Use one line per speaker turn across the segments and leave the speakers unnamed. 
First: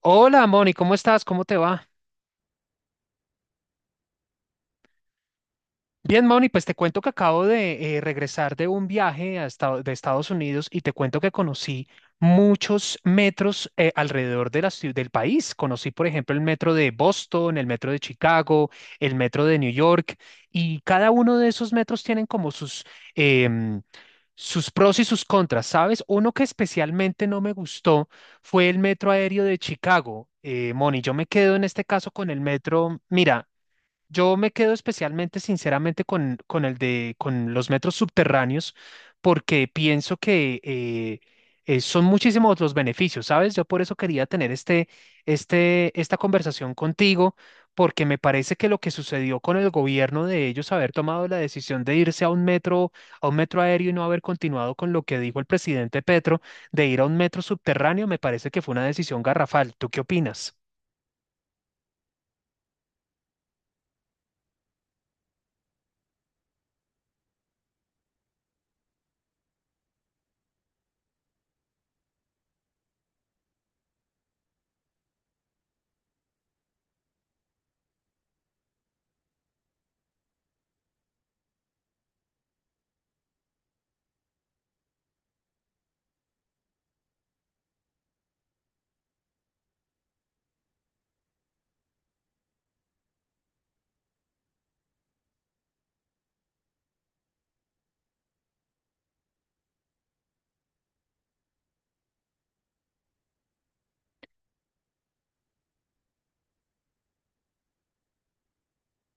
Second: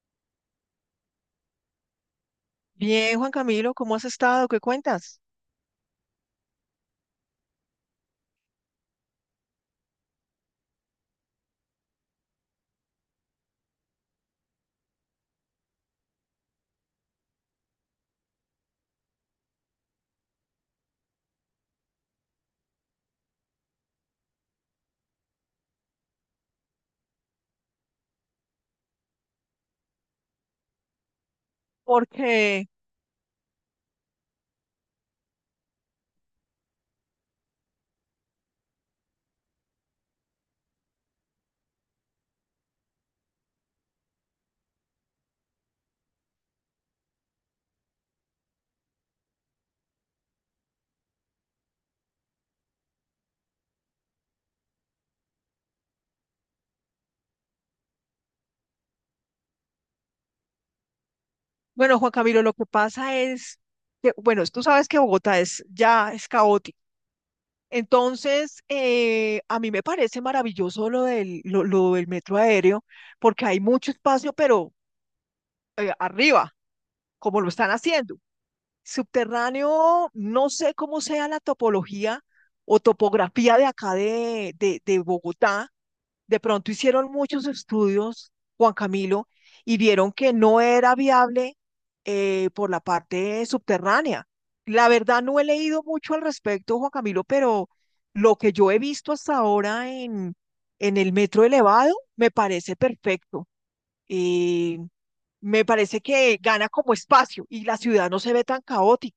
Hola, Moni, ¿cómo estás? ¿Cómo te va?
Bien, Juan Camilo, ¿cómo has estado? ¿Qué cuentas?
Bien, Moni, pues te cuento que acabo de regresar de un viaje a de Estados Unidos y te cuento que conocí muchos metros alrededor de la del país. Conocí, por ejemplo, el metro de Boston, el metro de Chicago, el metro de New York, y cada uno de esos metros tienen como em, sus pros y sus contras, ¿sabes? Uno que especialmente no me gustó fue el metro aéreo de Chicago. Moni, yo me quedo en este caso con el
Porque,
metro. Mira, yo me quedo especialmente, sinceramente, con el de con los metros subterráneos, porque pienso que son muchísimos los beneficios, ¿sabes? Yo por eso quería tener esta conversación contigo, porque me parece que lo que sucedió con el gobierno de ellos haber tomado la decisión de irse a a un metro aéreo y no haber continuado con lo que dijo el presidente Petro de ir a un metro subterráneo, me parece que fue una decisión garrafal. ¿Tú qué opinas?
bueno, Juan Camilo, lo que pasa es que, bueno, tú sabes que Bogotá es ya es caótico. Entonces, a mí me parece maravilloso lo del metro aéreo, porque hay mucho espacio, pero arriba, como lo están haciendo. Subterráneo, no sé cómo sea la topología o topografía de acá de Bogotá. De pronto hicieron muchos estudios, Juan Camilo, y vieron que no era viable, por la parte subterránea. La verdad no he leído mucho al respecto, Juan Camilo, pero lo que yo he visto hasta ahora en el metro elevado me parece perfecto. Eh, Me parece que gana como espacio y la ciudad no se ve tan caótica.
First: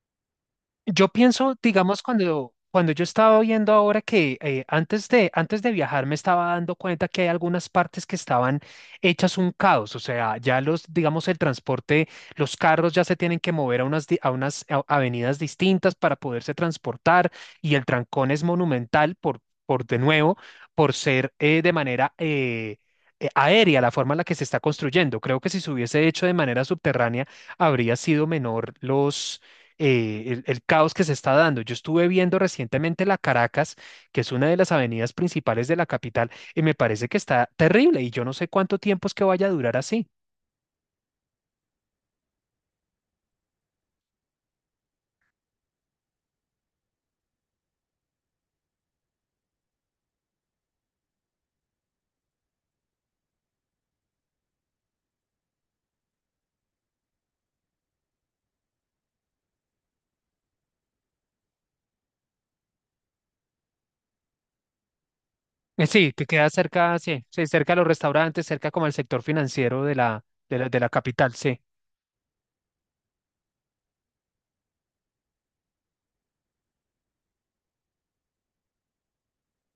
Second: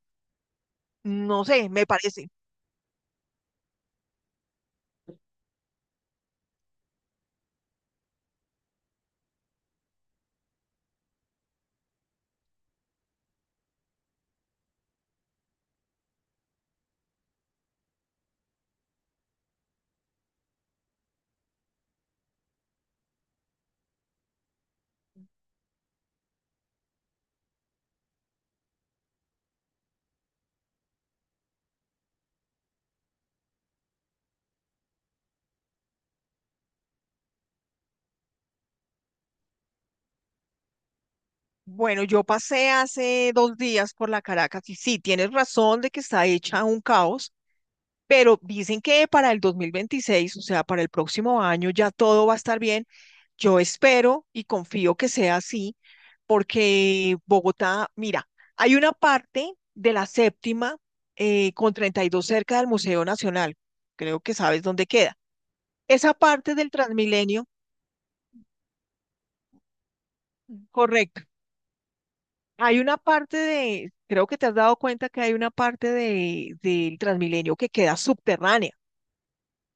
Yo
No
pienso,
sé, me
digamos,
parece.
cuando yo estaba viendo ahora que antes de viajar me estaba dando cuenta que hay algunas partes que estaban hechas un caos, o sea, ya los, digamos, el transporte, los carros ya se tienen que mover a a avenidas distintas para poderse transportar y el trancón es monumental por de nuevo, por ser de manera aérea la forma en la que se está construyendo. Creo que si se hubiese hecho de manera subterránea, habría sido menor los el caos que se está dando. Yo estuve viendo recientemente la Caracas, que es una de las avenidas principales de la capital, y me parece que está terrible y yo no sé cuánto tiempo es que vaya a durar así.
Bueno, yo pasé hace dos días por la Caracas y sí, tienes razón de que está hecha un caos, pero dicen que para el 2026, o sea, para el próximo año ya todo va a estar bien. Yo espero y confío que sea así, porque Bogotá, mira, hay una parte de la séptima con 32 cerca del Museo Nacional, creo que sabes dónde queda.
Sí,
Esa
que queda
parte del
cerca, sí, sí,
Transmilenio,
cerca de los restaurantes, cerca como el sector financiero de de la
correcto.
capital, sí.
Hay una parte de, creo que te has dado cuenta que hay una parte de, del Transmilenio que queda subterránea.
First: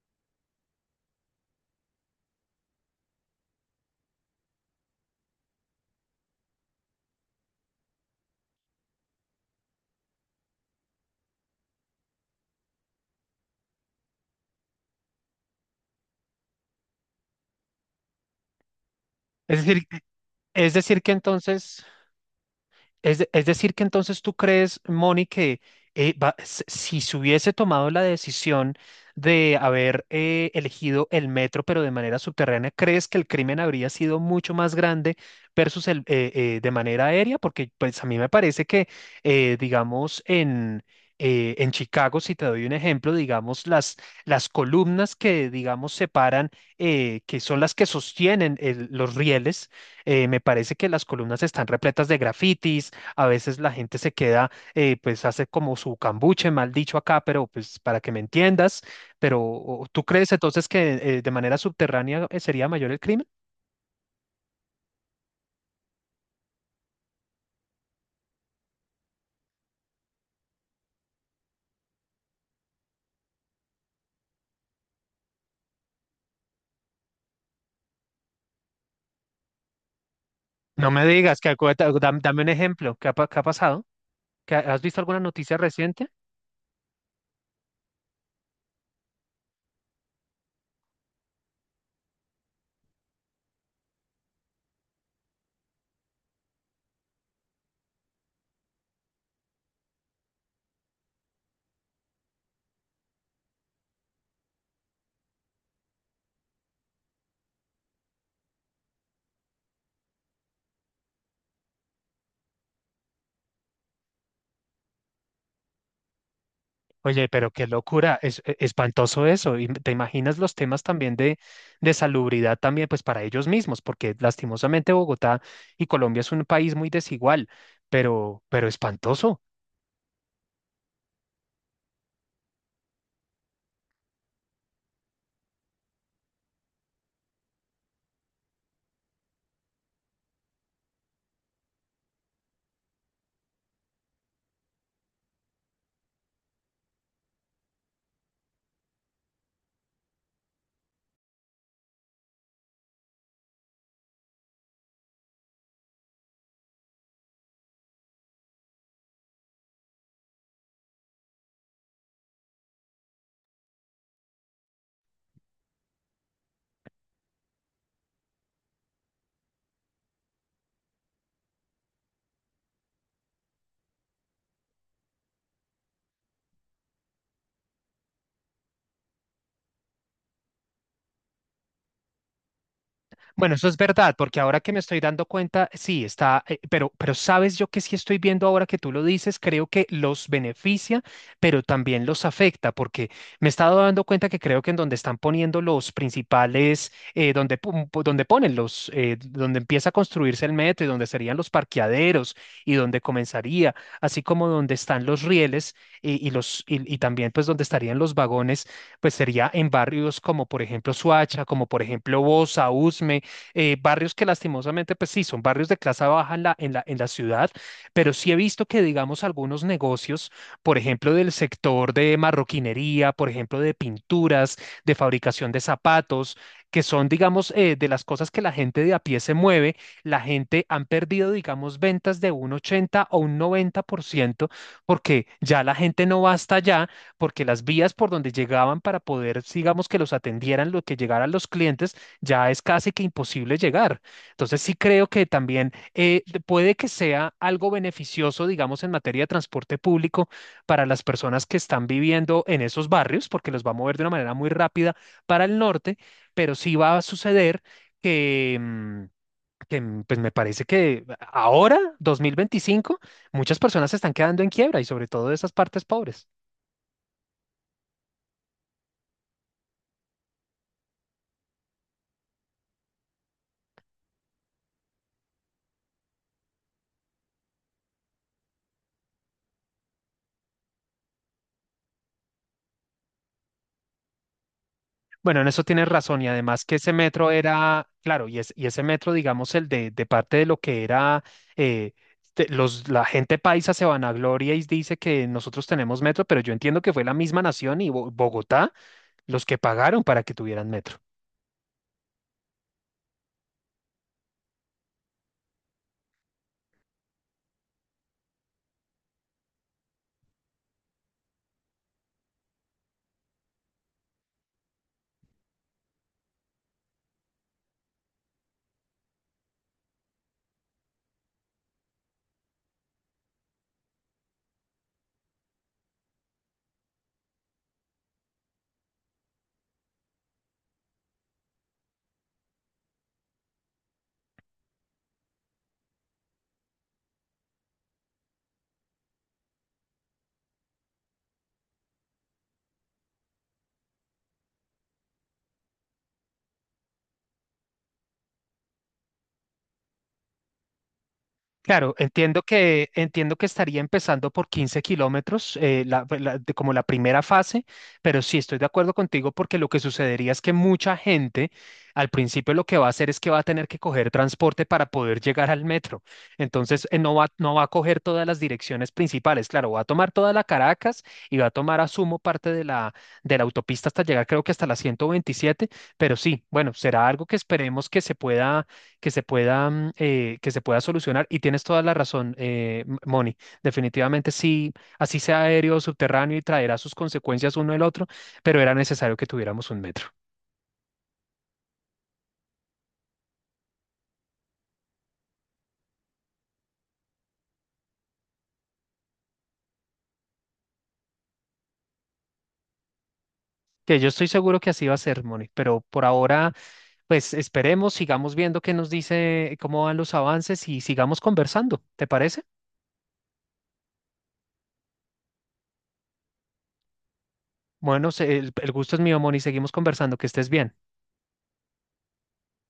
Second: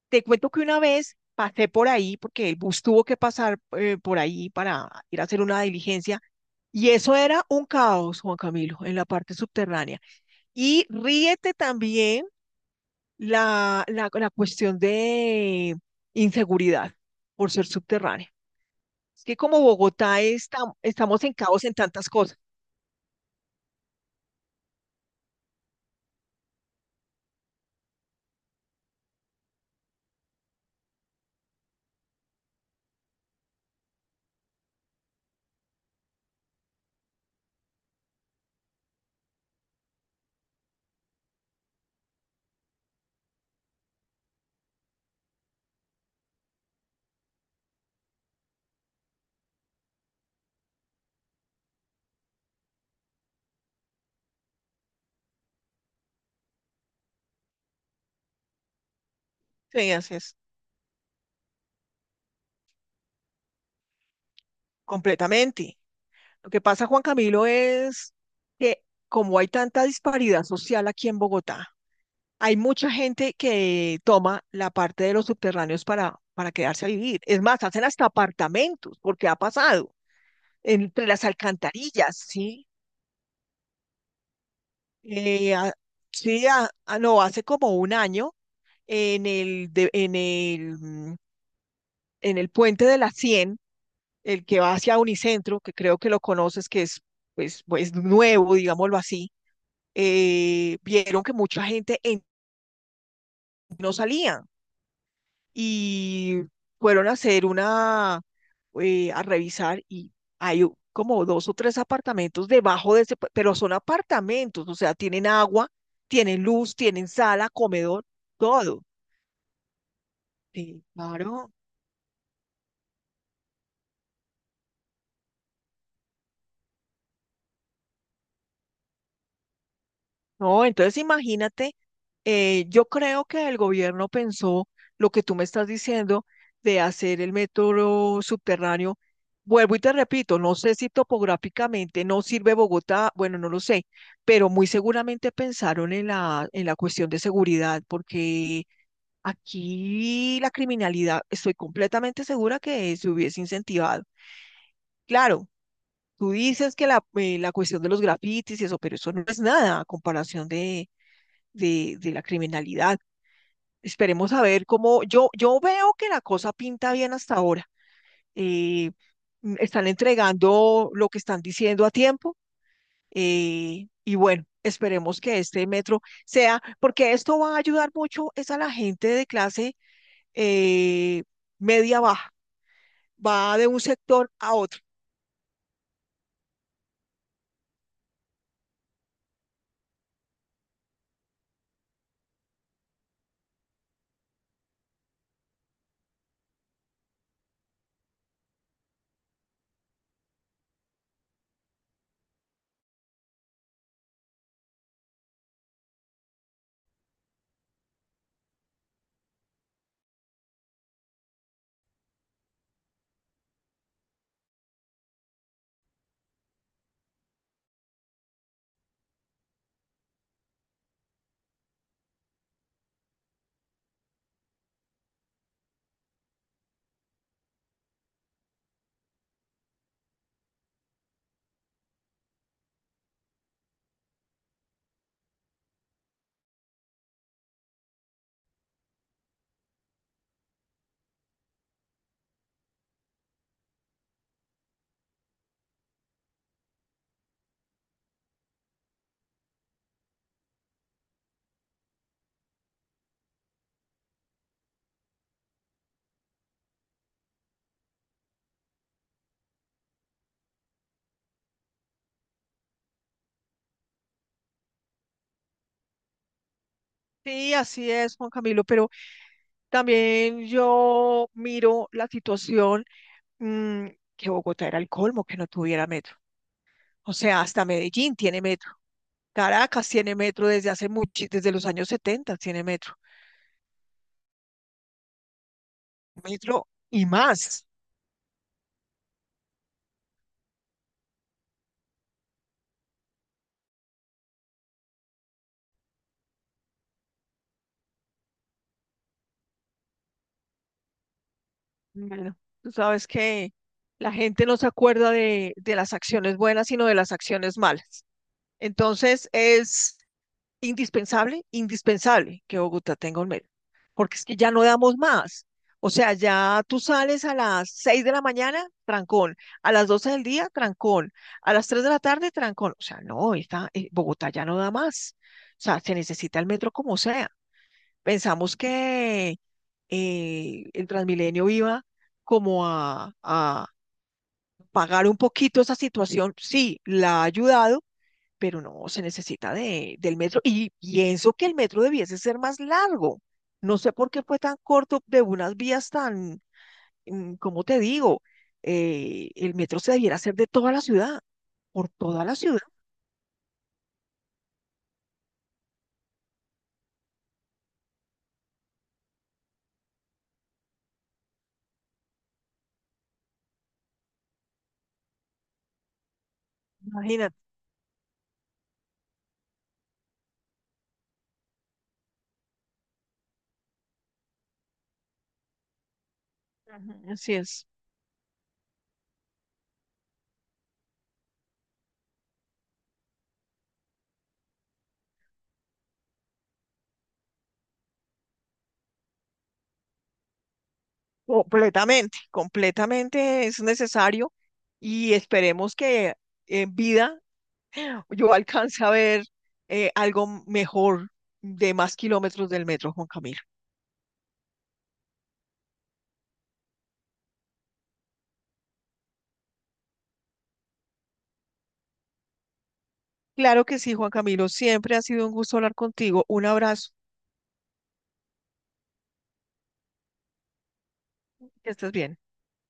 Te cuento que una vez pasé por ahí, porque el bus tuvo que pasar, por ahí para ir a hacer una diligencia, y eso era un caos, Juan Camilo, en la parte subterránea. Y ríete también la cuestión de inseguridad por ser subterránea. Es que como
Es decir,
Bogotá está,
es decir que
estamos en caos en
entonces
tantas cosas.
Es decir, que entonces tú crees, Moni, que si se hubiese tomado la decisión de haber elegido el metro, pero de manera subterránea, ¿crees que el crimen habría sido mucho más grande versus de manera aérea? Porque pues a mí me parece que, digamos, en Chicago, si te doy un ejemplo, las columnas que, digamos, separan, que son las que sostienen los rieles, me parece que las columnas están repletas de grafitis. A veces la gente se queda, pues hace como su cambuche, mal dicho acá, pero pues para que me entiendas, pero
Sí,
¿tú
así
crees
es,
entonces que de manera subterránea sería mayor el crimen?
completamente. Lo que pasa, Juan Camilo, es que como hay tanta disparidad social aquí en Bogotá, hay mucha gente que toma la parte de los subterráneos para quedarse a vivir. Es más, hacen hasta apartamentos, porque ha pasado
No me
entre las
digas que
alcantarillas,
dame un
¿sí?
ejemplo, ¿qué ha, qué ha pasado? ¿Has visto alguna
Eh,
noticia
a-
reciente?
sí, no, hace como un año en el, de- en el, en el puente de la Cien, el que va hacia Unicentro, que creo que lo conoces, que es pues, pues nuevo, digámoslo así, vieron que mucha gente en- no salía y fueron a hacer una, a revisar y hay u- como dos o tres apartamentos debajo de ese, pa- pero son apartamentos, o sea, tienen agua, tienen luz, tienen
Oye,
sala,
pero qué
comedor,
locura, es
todo.
espantoso eso. Y te imaginas los temas
Sí,
también
claro.
de salubridad también, pues para ellos mismos, porque lastimosamente Bogotá y Colombia es un país muy desigual, pero espantoso.
No, entonces imagínate, yo creo que el gobierno pensó lo que tú me estás diciendo de hacer el metro subterráneo. Vuelvo y te repito, no sé si topográficamente no sirve Bogotá, bueno, no lo sé, pero muy seguramente pensaron en en la cuestión de seguridad, porque aquí la criminalidad, estoy completamente segura que se hubiese incentivado. Claro, tú dices que la, la cuestión de los grafitis y eso, pero eso no es nada a comparación de la criminalidad. Esperemos a ver cómo yo veo que la cosa pinta bien hasta ahora. Eh, Están entregando lo que están diciendo a tiempo, y bueno, esperemos que este metro sea, porque esto va a ayudar mucho es a la gente de clase, eh, media baja,
Bueno,
va de
eso es
un
verdad,
sector
porque
a
ahora que me
otro.
estoy dando cuenta, sí, está, pero sabes yo que sí estoy viendo ahora que tú lo dices, creo que los beneficia, pero también los afecta, porque me he estado dando cuenta que creo que en donde están poniendo los principales, donde ponen donde empieza a construirse el metro y donde serían los parqueaderos y donde comenzaría, así como donde están los rieles y los, y también pues donde estarían los vagones, pues sería en barrios como por ejemplo Suacha, como por ejemplo Bosa, Usme, barrios que lastimosamente, pues sí, son barrios de clase baja en en la ciudad, pero sí he visto que, digamos, algunos negocios, por ejemplo, del sector de marroquinería, por ejemplo, de pinturas, de fabricación de zapatos, que son, digamos, de las cosas que la gente de a pie se mueve, la gente han perdido, digamos, ventas de un 80 o un 90% porque ya la gente no va hasta allá, porque las vías por donde llegaban para poder, digamos, que los atendieran, lo que llegaran los clientes, ya es casi que imposible llegar. Entonces sí creo que también puede que sea algo beneficioso, digamos, en materia de transporte público para las personas que están viviendo en esos barrios, porque los va a mover de una manera muy rápida para el norte, pero sí va a suceder que... mm, que pues me parece que ahora, 2025, muchas personas se están quedando en quiebra y sobre todo de esas partes pobres.
Sí, así es, Juan Camilo, pero también yo miro la situación, mm, que Bogotá era el colmo que no tuviera metro. O sea, hasta Medellín tiene metro. Caracas tiene metro desde hace mucho, desde los años 70 tiene metro.
Bueno, en eso tienes razón y además
Metro
que ese
y
metro
más.
era, claro, y ese metro, digamos, de parte de lo que era, eh, la gente paisa se vanagloria y dice que nosotros tenemos metro, pero yo entiendo que fue la misma nación y Bogotá los que pagaron para que tuvieran metro.
Bueno, tú sabes que la gente no se acuerda de las acciones buenas, sino de las acciones malas. Entonces, es indispensable, indispensable que Bogotá tenga un metro, porque es que ya no damos más. O sea, ya tú sales a las 6 de la mañana, trancón, a las 12 del día, trancón, a las 3 de la tarde, trancón. O sea, no, esta, Bogotá ya no da más. O sea, se necesita el metro como sea. Pensamos que el Transmilenio iba como a pagar un poquito esa situación. Sí, la ha ayudado, pero no, se necesita del metro y pienso que el metro debiese ser más largo. No sé por qué fue tan corto de unas vías tan, ¿cómo te digo? El metro se debiera hacer de toda la ciudad, por
Claro,
toda la ciudad,
entiendo que estaría empezando por 15 kilómetros, como la primera fase, pero sí estoy de acuerdo contigo porque lo que sucedería es que mucha gente al principio lo que va a hacer es que va a tener que coger transporte para poder llegar al metro. Entonces,
imagínate.
no va a coger todas las direcciones principales. Claro, va a tomar toda la Caracas y va a tomar, asumo, parte de de la autopista hasta llegar, creo que hasta la 127, pero sí, bueno, será
Ujú.
algo
Así
que
es,
esperemos que se pueda, que se pueda solucionar. Y tienes toda la razón, Moni. Definitivamente sí, así sea aéreo, subterráneo y traerá sus consecuencias uno el otro, pero era necesario que tuviéramos un metro.
completamente, completamente es necesario y esperemos que en vida yo alcance a ver, algo mejor de más kilómetros del metro, Juan Camilo.
Que yo estoy seguro que así va a ser, Moni, pero por ahora, pues esperemos, sigamos viendo qué nos dice, cómo van los avances y sigamos conversando. ¿Te parece?
Claro que sí, Juan Camilo. Siempre ha sido un gusto hablar contigo. Un abrazo.
Bueno, el gusto es mío, Moni, seguimos conversando, que estés bien.
Que estés bien.